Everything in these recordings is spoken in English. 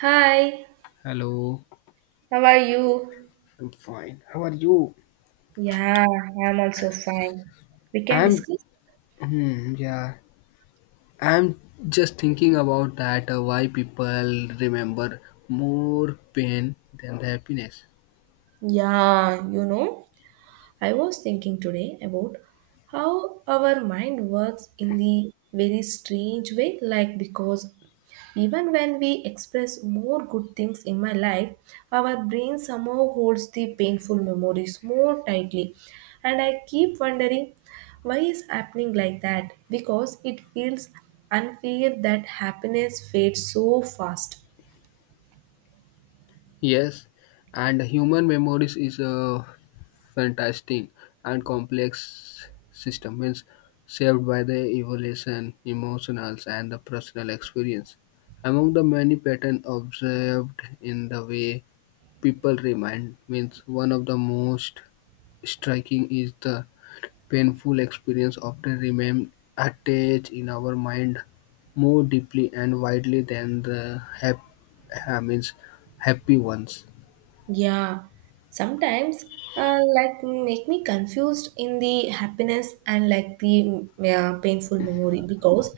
Hi, Hello, how are you? I'm fine. How are you? Yeah, I'm also fine. We can I'm, discuss? hmm, yeah, I'm just thinking about that why people remember more pain than the happiness. Yeah, you know, I was thinking today about how our mind works in the very strange way, like because even when we express more good things in my life, our brain somehow holds the painful memories more tightly. And I keep wondering why is happening like that? Because it feels unfair that happiness fades so fast. Yes, and human memories is a fantastic and complex system, means shaped by the evolution, emotionals, and the personal experience. Among the many patterns observed in the way people remind, means one of the most striking is the painful experience often remains attached in our mind more deeply and widely than the hap- I means happy ones. Yeah, sometimes like make me confused in the happiness and like the painful memory because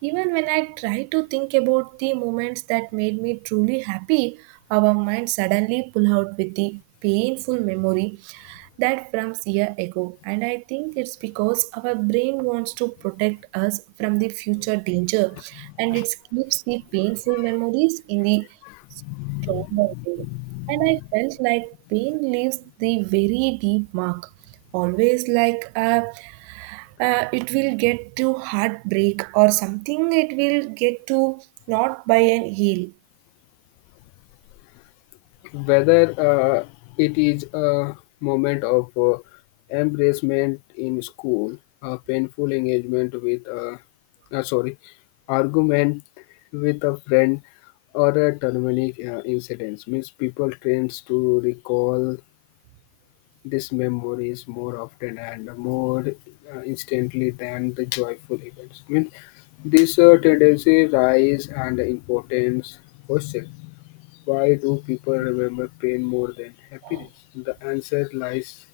even when I try to think about the moments that made me truly happy, our mind suddenly pull out with the painful memory that from year ago. And I think it's because our brain wants to protect us from the future danger and it keeps the painful memories in the trauma day. And I felt like pain leaves the very deep mark. Always like it will get to heartbreak or something, it will get to not by an heal. Whether it is a moment of embracement in school, a painful engagement with a sorry argument with a friend, or a traumatic incident. Means people tend to recall this memory is more often and more instantly than the joyful events. Means this tendency rise and importance question. Why do people remember pain more than happiness? The answer lies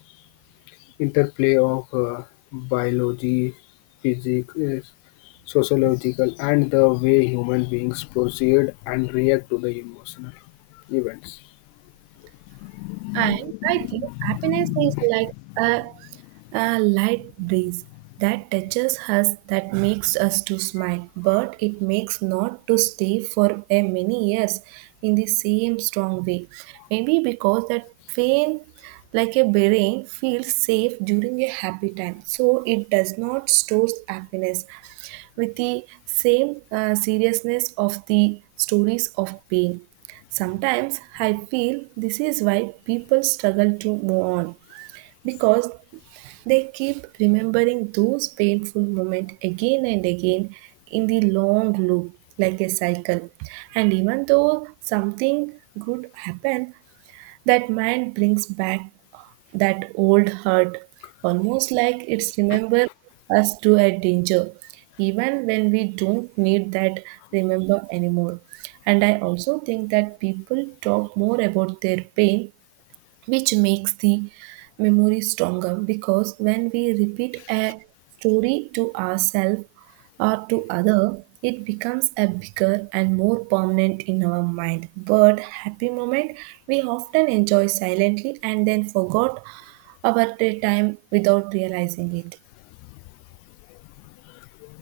interplay of biology, physics, sociological, and the way human beings proceed and react to the emotional events. And I think happiness is like a, a light breeze that touches us, that makes us to smile, but it makes not to stay for a many years in the same strong way. Maybe because that pain, like a brain, feels safe during a happy time, so it does not stores happiness with the same seriousness of the stories of pain. Sometimes I feel this is why people struggle to move on because they keep remembering those painful moments again and again in the long loop like a cycle. And even though something good happened, that mind brings back that old hurt, almost like it's remember us to a danger, even when we don't need that remember anymore. And I also think that people talk more about their pain, which makes the memory stronger, because when we repeat a story to ourselves or to other, it becomes a bigger and more permanent in our mind. But happy moment we often enjoy silently and then forgot about the time without realizing it.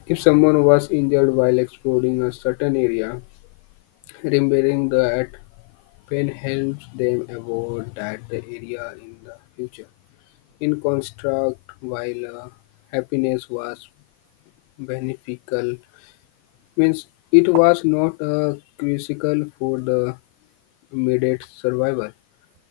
If someone was injured while exploring a certain area, remembering that pain helps them avoid that the area in the future. In construct, while happiness was beneficial, means it was not critical for the immediate survival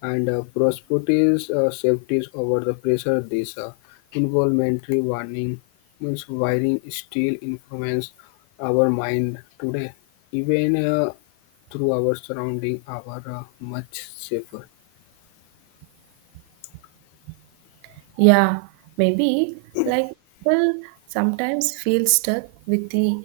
and prosperities safeties over the pressure. This involuntary warning means wiring still influence our mind today. Even through our surroundings are much safer. Yeah, maybe like people sometimes feel stuck with the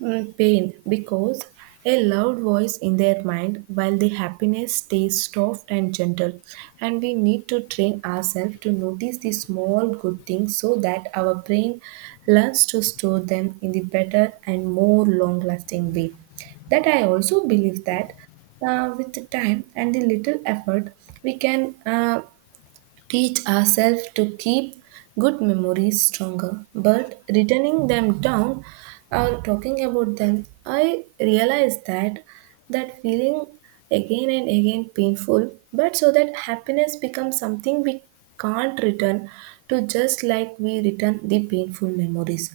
pain because a loud voice in their mind, while the happiness stays soft and gentle. And we need to train ourselves to notice the small good things so that our brain learns to store them in the better and more long lasting way. That I also believe that with the time and the little effort, we can teach ourselves to keep good memories stronger. But returning them down or talking about them, I realized that that feeling again and again painful, but so that happiness becomes something we can't return to just like we return the painful memories.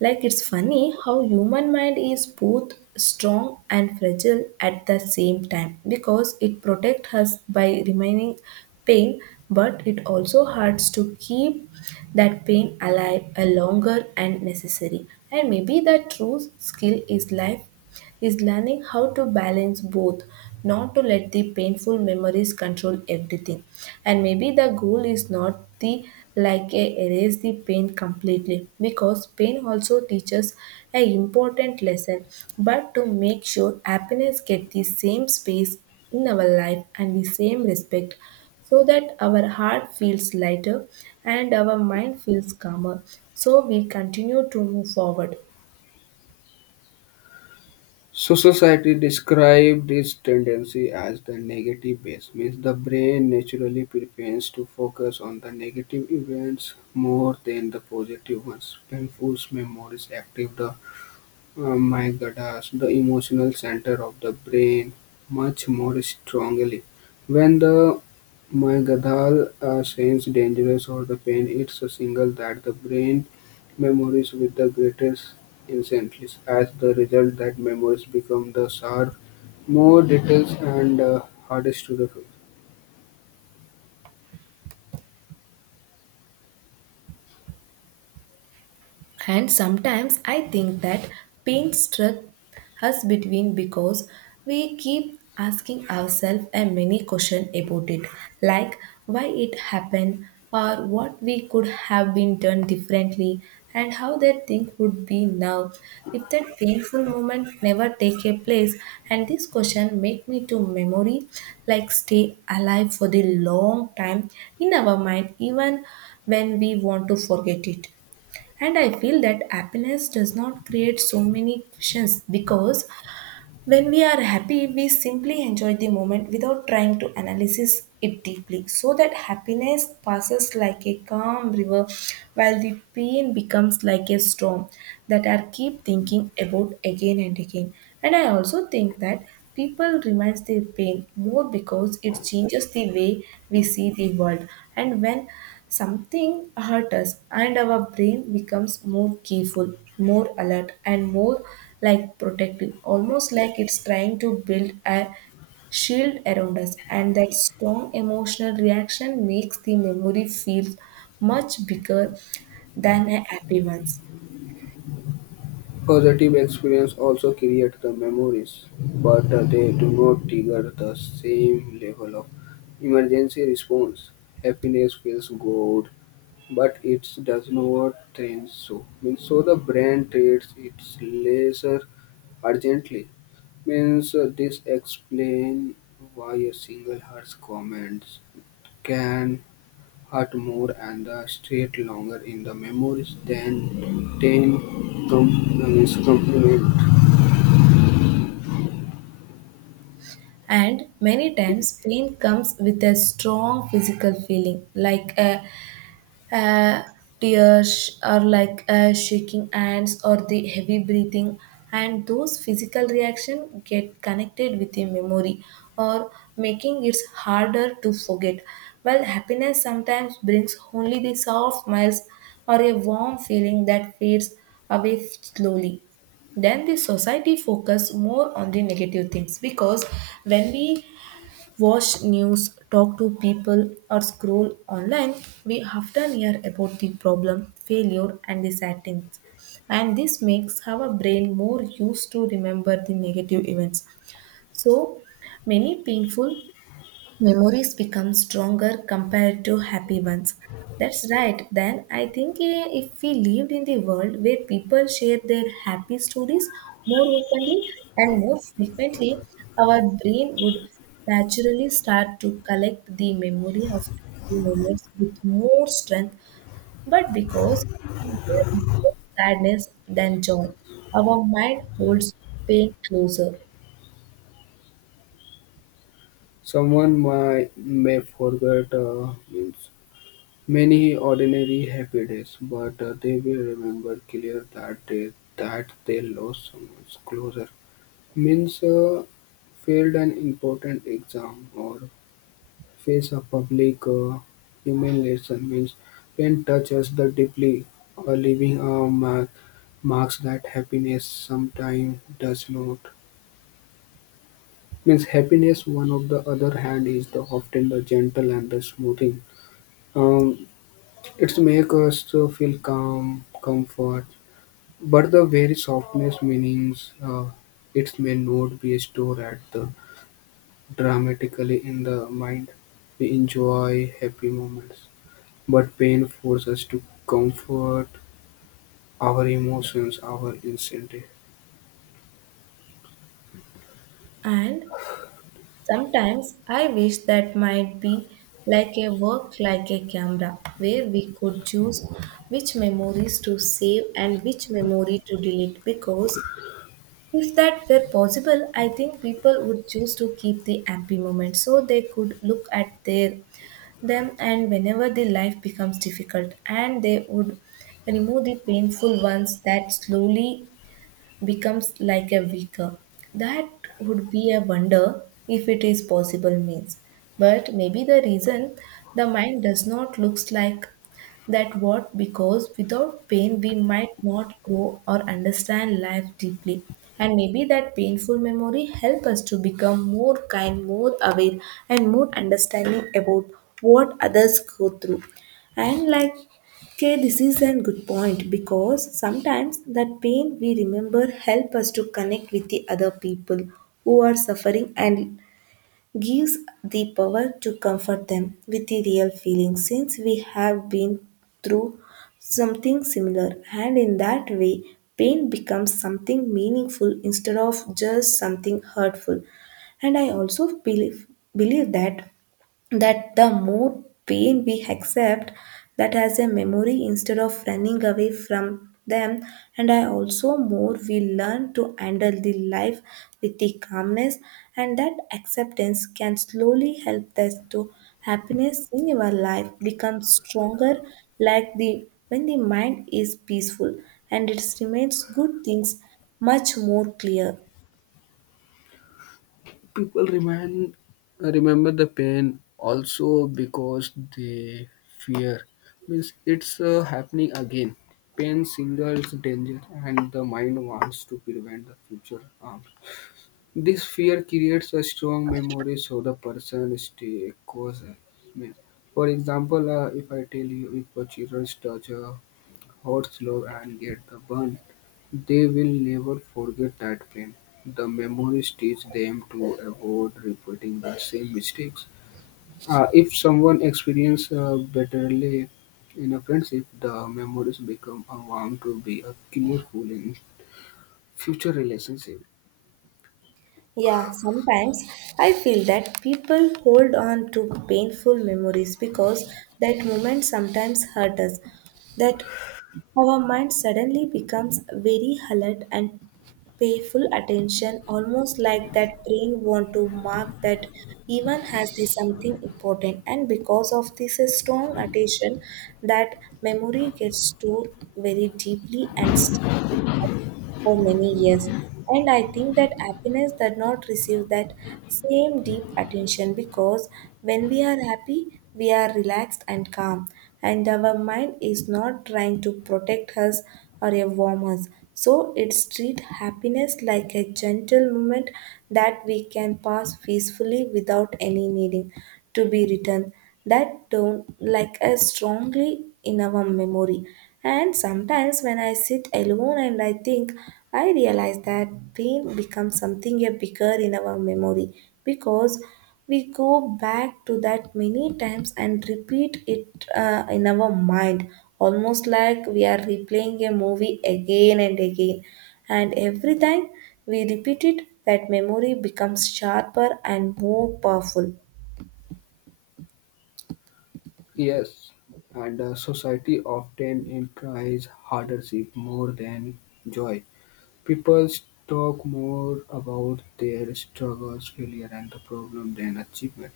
Like it's funny how human mind is both strong and fragile at the same time, because it protects us by remaining pain, but it also hurts to keep that pain alive a longer and necessary. And maybe the true skill is life is learning how to balance both, not to let the painful memories control everything. And maybe the goal is not the like a erase the pain completely, because pain also teaches an important lesson, but to make sure happiness get the same space in our life and the same respect, so that our heart feels lighter and our mind feels calmer, so we continue to move forward. So society described this tendency as the negative bias, means the brain naturally prefers to focus on the negative events more than the positive ones. Painful memories active the amygdalas, the emotional center of the brain, much more strongly. When the amygdala sense dangerous or the pain, it's a signal that the brain memories with the greatest intensity. As the result, that memories become the sharp, more details and hardest to the And sometimes I think that pain struck us between because we keep asking ourselves a many question about it, like why it happened or what we could have been done differently and how that thing would be now if that painful moment never take a place. And this question make me to memory like stay alive for the long time in our mind, even when we want to forget it. And I feel that happiness does not create so many questions, because when we are happy, we simply enjoy the moment without trying to analyze it deeply. So that happiness passes like a calm river, while the pain becomes like a storm that I keep thinking about again and again. And I also think that people reminds their pain more because it changes the way we see the world. And when something hurt us, and our brain becomes more careful, more alert, and more like protective, almost like it's trying to build a shield around us. And that strong emotional reaction makes the memory feel much bigger than a happy ones. positive experience also create the memories, but they do not trigger the same level of emergency response. Happiness feels good, but it does not think so. Means so the brain treats its lesser urgently. Means this explain why a single heart's comments can hurt more and the stay longer in the memories than ten compliment. And many times, pain comes with a strong physical feeling like a Uh, tears are like shaking hands or the heavy breathing, and those physical reactions get connected with the memory, or making it harder to forget, while happiness sometimes brings only the soft smiles or a warm feeling that fades away slowly. Then the society focus more on the negative things, because when we watch news, talk to people, or scroll online, we often hear about the problem, failure, and the sad things. And this makes our brain more used to remember the negative events. So many painful memories become stronger compared to happy ones. That's right. Then I think if we lived in the world where people share their happy stories more openly and more frequently, our brain would naturally start to collect the memory of happy moments with more strength. But because we hear more sadness than joy, our mind holds pain closer. Someone may forget means many ordinary happy days, but they will remember clear that day that they lost someone's closer. Means failed an important exam or face a public humiliation. Means pain touches the deeply, or leaving a mark marks that happiness sometimes does not. Means happiness, one of the other hand, is the often the gentle and the smoothing. Um, it's make us to feel calm, comfort, but the very softness meanings it may not be stored at the dramatically in the mind. We enjoy happy moments, but pain forces us to comfort our emotions, our incentive. And sometimes I wish that might be like a work like a camera where we could choose which memories to save and which memory to delete, because if that were possible, I think people would choose to keep the happy moments so they could look at their them and whenever the life becomes difficult, and they would remove the painful ones that slowly becomes like a weaker. That would be a wonder if it is possible means. But maybe the reason the mind does not looks like that, what, because without pain we might not grow or understand life deeply. And maybe that painful memory help us to become more kind, more aware, and more understanding about what others go through. And like okay, this is a good point, because sometimes that pain we remember help us to connect with the other people who are suffering and gives the power to comfort them with the real feeling since we have been through something similar. And in that way, pain becomes something meaningful instead of just something hurtful. And I also believe that that the more pain we accept that as a memory instead of running away from them, and I also more we learn to handle the life with the calmness, and that acceptance can slowly help us to happiness in your life become stronger, like the when the mind is peaceful, and it remains good things much more clear. people remind, Remember the pain also because they fear means it's happening again. Pain signals danger and the mind wants to prevent the future harm. This fear creates a strong memory so the person stay cautious. Means for example, if I tell you if a children touch a hot, slow and get the burn, they will never forget that pain. The memories teach them to avoid repeating the same mistakes. If someone experiences bitterly in a friendship, the memories become a vow to be a careful in future relationship. Yeah, sometimes I feel that people hold on to painful memories because that moment sometimes hurt us. That our mind suddenly becomes very alert and pay full attention, almost like that brain want to mark that even has the something important. And because of this strong attention, that memory gets stored very deeply and sticky for many years. And I think that happiness does not receive that same deep attention because when we are happy, we are relaxed and calm, and our mind is not trying to protect us or a warm us. So it's treat happiness like a gentle moment that we can pass peacefully without any needing to be returned, that don't like as strongly in our memory. And sometimes when I sit alone and I think, I realize that pain becomes something a bigger in our memory because we go back to that many times and repeat it in our mind, almost like we are replaying a movie again and again, and every time we repeat it, that memory becomes sharper and more powerful. Yes, and society often implies hardship more than joy. People talk more about their struggles, failure, and the problem than achievement.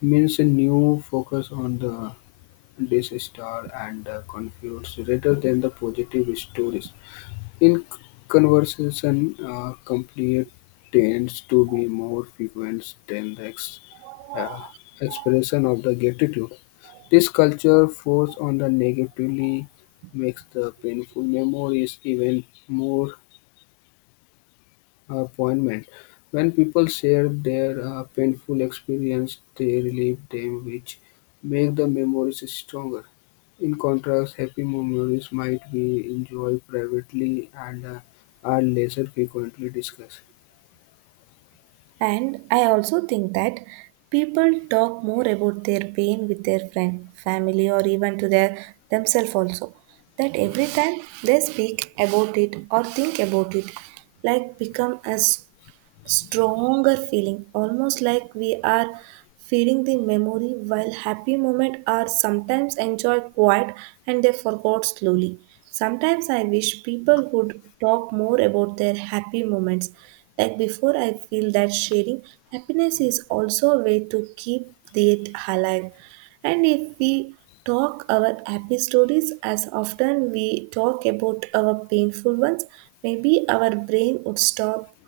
Means a new focus on the disaster and the conflicts rather than the positive stories. In conversation, complete tends to be more frequent than the uh, expression of the gratitude. This culture force on the negatively makes the painful memories even more appointment. When people share their painful experience, they relieve them, which make the memories stronger. In contrast, happy memories might be enjoyed privately and are less frequently discussed. And I also think that people talk more about their pain with their friend, family, or even to their themselves also. That every time they speak about it or think about it, like become a stronger feeling, almost like we are feeding the memory, while happy moments are sometimes enjoyed quiet and they forgot slowly. Sometimes I wish people would talk more about their happy moments, like before, I feel that sharing happiness is also a way to keep it alive. And if we talk our happy stories as often we talk about our painful ones, maybe our brain would stop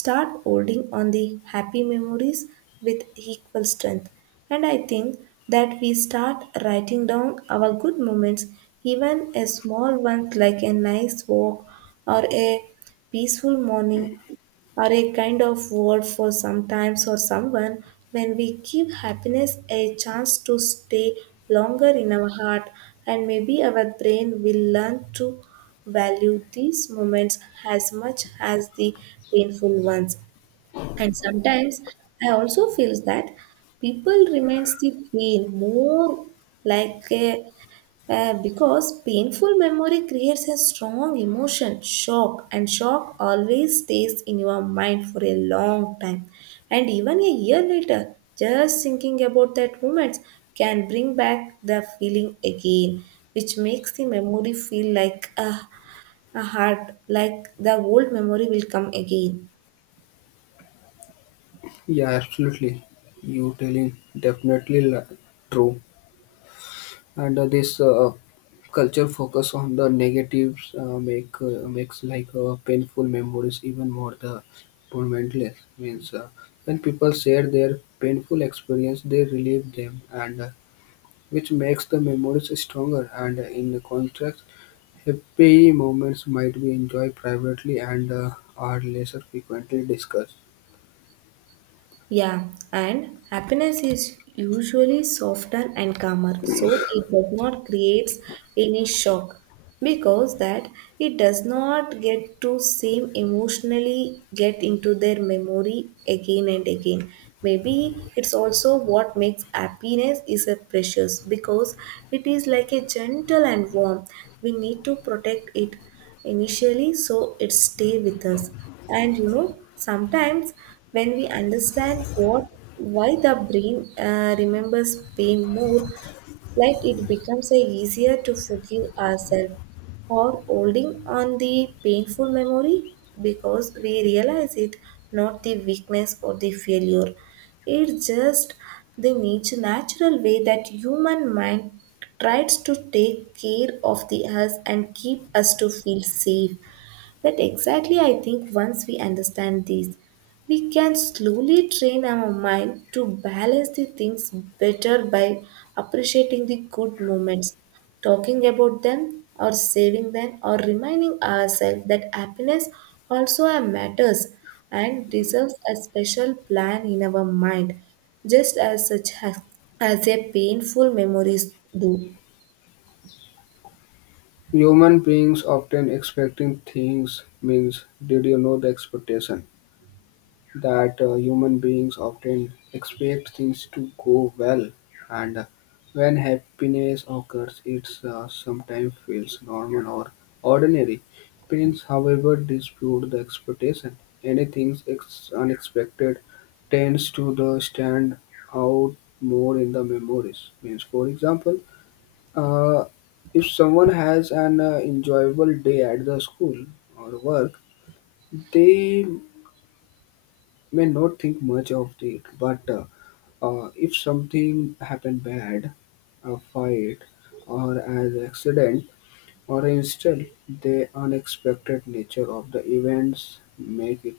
start holding on the happy memories with equal strength. And I think that we start writing down our good moments, even a small ones like a nice walk, or a peaceful morning, or a kind of word for sometimes or someone, when we give happiness a chance to stay longer in our heart. And maybe our brain will learn to value these moments as much as the painful ones. And sometimes I also feel that people remains the pain more like a, because painful memory creates a strong emotion, shock, and shock always stays in your mind for a long time. And even a year later, just thinking about that moment can bring back the feeling again, which makes the memory feel like a heart like the old memory will come again. Yeah, absolutely. You telling definitely li- True. And this culture focus on the negatives makes like painful memories even more the tormentless means when people share their painful experience they relieve them and which makes the memories stronger and in contrast happy moments might be enjoyed privately and are lesser frequently discussed. Yeah, and happiness is usually softer and calmer, so it does not create any shock, because that it does not get to same emotionally get into their memory again and again. Maybe it's also what makes happiness is a precious, because it is like a gentle and warm. We need to protect it initially so it stay with us. And you know sometimes when we understand what why the brain remembers pain more, like it becomes a easier to forgive ourselves or holding on the painful memory, because we realize it not the weakness or the failure. It's just the nature natural way that human mind tries to take care of the us and keep us to feel safe. That exactly, I think, once we understand this, we can slowly train our mind to balance the things better by appreciating the good moments, talking about them, or saving them, or reminding ourselves that happiness also matters and deserves a special plan in our mind, just as such as a painful memories do. Human beings often expecting things means did you know the expectation that human beings often expect things to go well, and when happiness occurs, it sometimes feels normal or ordinary. Pains, however, dispute the expectation. Anything unexpected tends to the stand out more in the memories. Means, for example, uh, if someone has an enjoyable day at the school or work, they may not think much of it, but if something happened bad, a fight, or an accident, or instead the unexpected nature of the events make it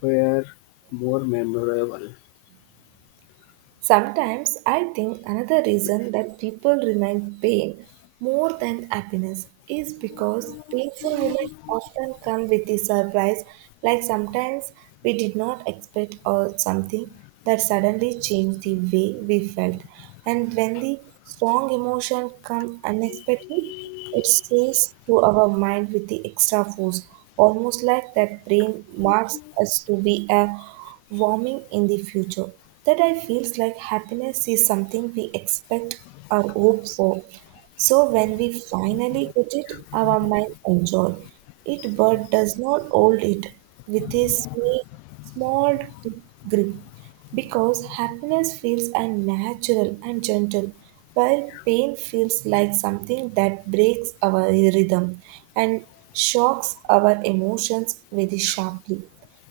far more memorable. Sometimes I think another reason that people remind pain more than happiness is because painful moments often come with a surprise, like sometimes we did not expect or something that suddenly changed the way we felt. And when the strong emotion come unexpectedly, it says to our mind with the extra force, almost like that brain marks us to be a warming in the future. That I feels like happiness is something we expect or hope for. So when we finally get it, our mind enjoy it, but does not hold it with small grip. Because happiness feels unnatural and gentle, while pain feels like something that breaks our rhythm and shocks our emotions very sharply.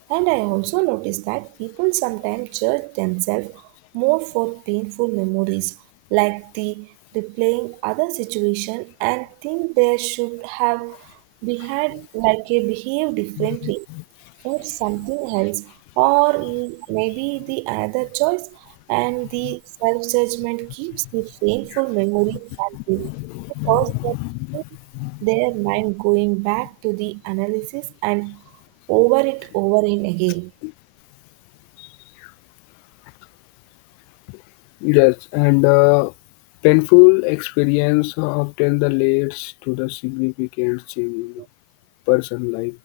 And I also notice that people sometimes judge themselves more for painful memories, like the replaying other situation and think they should have behaved like a behave differently for something else or maybe the another choice. And the self-judgment keeps the painful memory active, because that keeps their mind going back to the analysis and over it over and again. Yes, and painful experience often the leads to the significant change in the person life.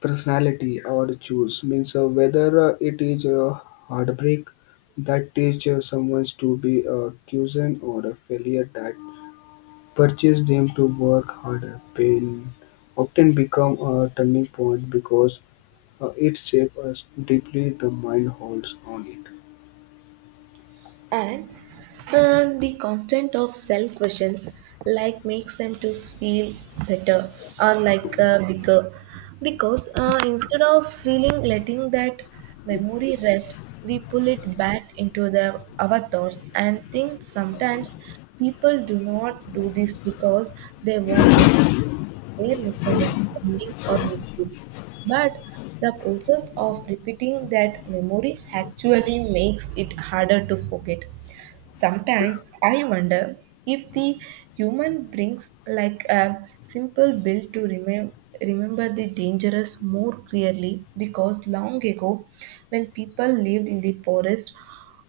Personality or choose means whether it is a heartbreak that teaches someone to be a chosen or a failure that purchase them to work harder. Pain often become a turning point because it shapes us deeply the mind holds on it And the constant of self questions like makes them to feel better or like bigger, because instead of feeling letting that memory rest, we pull it back into the our thoughts and think. Sometimes people do not do this because they want to their misunderstanding or mistakes, but the process of repeating that memory actually makes it harder to forget. Sometimes I wonder if the human brings like a simple bill to remember the dangerous more clearly, because long ago when people lived in the forest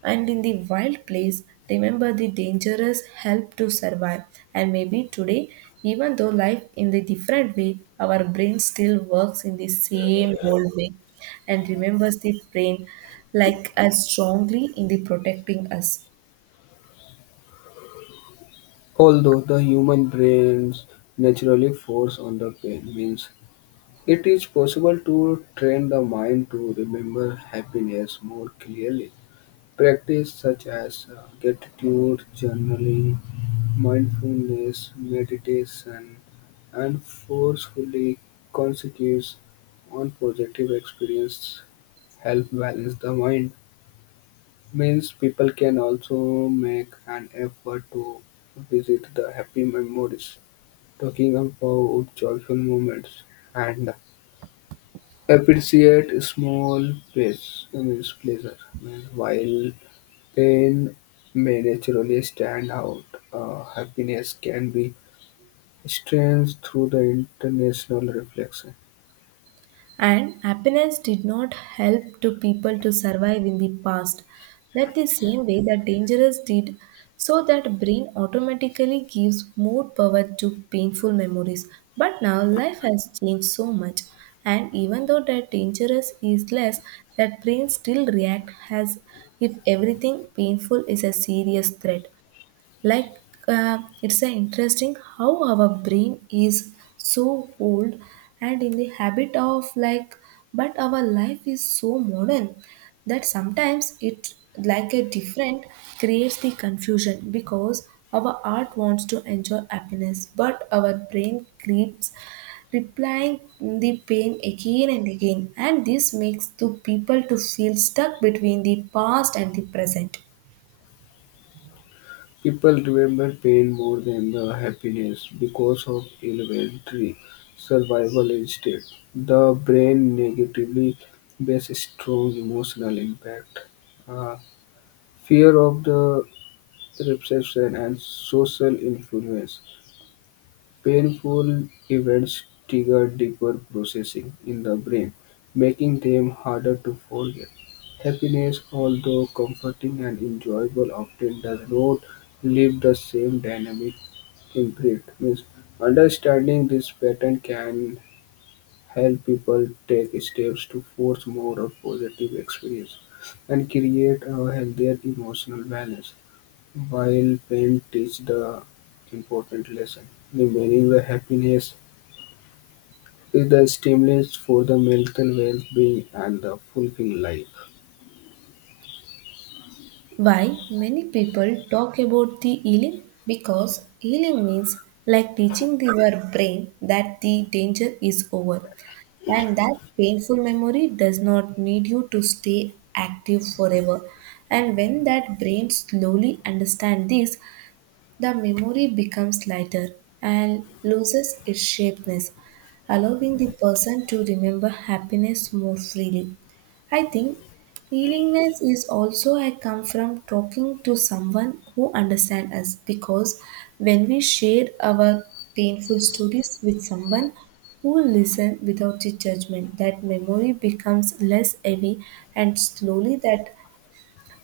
and in the wild place, remember the dangerous help to survive. And maybe today, even though life in the different way, our brain still works in the same old way and remembers the brain like as strongly in the protecting us. although the human brains naturally force on the pain means it is possible to train the mind to remember happiness more clearly. Practices such as gratitude journaling, mindfulness meditation, and forcefully consequence on positive experiences help balance the mind. Means people can also make an effort to visit the happy memories, talking about joyful moments, and appreciate small pleas- means pleasure means while pain may naturally stand out; happiness can be strengthened through the international reflection. And happiness did not help to people to survive in the past. That the same way that dangerous did, so that brain automatically gives more power to painful memories. But now life has changed so much, and even though that dangerous is less, that brain still react as if everything painful is a serious threat. Like it's interesting how our brain is so old and in the habit of like, but our life is so modern that sometimes it like a different creates the confusion, because our art wants to enjoy happiness but our brain keeps replying the pain again and again. And this makes the people to feel stuck between the past and the present. People remember pain more than the happiness because of elementary survival instinct. The brain negatively based strong emotional impact. Uh, Fear of the reception and social influence. Painful events trigger deeper processing in the brain, making them harder to forget. Happiness, although comforting and enjoyable, often does not leave the same dynamic imprint. Means understanding this pattern can help people take steps to force more of positive experience and create a healthier emotional balance. While pain teaches the important lesson, remaining the happiness is the stimulus for the mental well-being and the fulfilling life. Why many people talk about the healing? Because healing means like teaching their brain that the danger is over and that painful memory does not need you to stay active forever. And when that brain slowly understands this, the memory becomes lighter and loses its shapeness, allowing the person to remember happiness more freely. I think willingness is also a come from talking to someone who understands us, because when we share our painful stories with someone who listens without the judgment, that memory becomes less heavy. And slowly that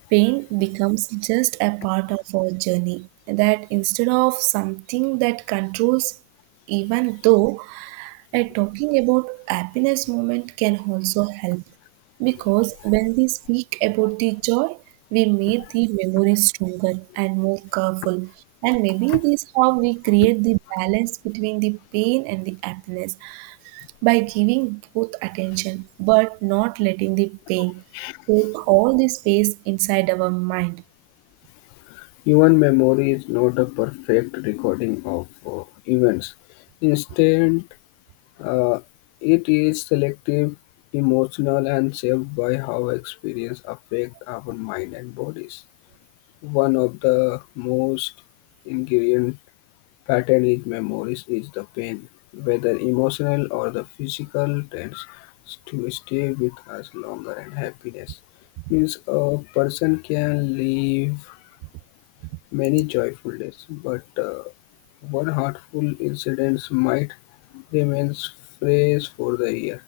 pain becomes just a part of our journey, that instead of something that controls, even though talking about happiness moment can also help. Because when we speak about the joy, we make the memory stronger and more colorful. And maybe this is how we create the balance between the pain and the happiness, by giving both attention but not letting the pain take all the space inside our mind. Human memory is not a perfect recording of events. Instead, uh, it is selective, emotional, and shaped by how experience affect our mind and bodies. One of the most ingredient pattern is memories is the pain, whether emotional or the physical, tends to stay with us longer and happiness. Means a person can live many joyful days, but one hurtful incident might remain fresh for the year.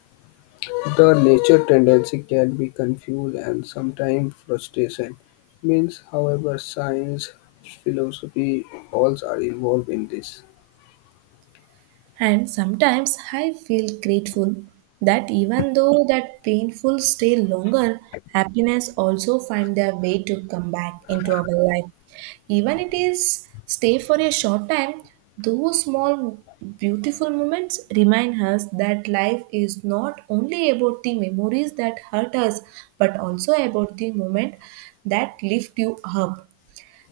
The nature tendency can be confused and sometimes frustration. Means, however, science, philosophy, all are involved in this. And sometimes I feel grateful that even though that painful stay longer, happiness also find their way to come back into our life. Even it is stay for a short time, those small beautiful moments remind us that life is not only about the memories that hurt us, but also about the moment that lift you up.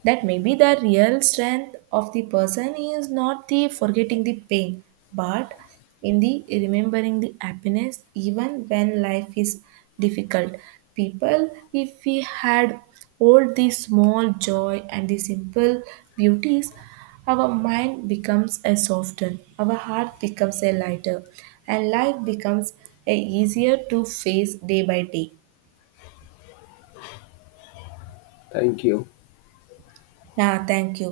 That maybe the real strength of the person is not the forgetting the pain, but in the remembering the happiness even when life is difficult. People if we had all the small joy and the simple beauties, our mind becomes a softened, our heart becomes a lighter, and life becomes a easier to face day by day. Thank you. Yeah, thank you.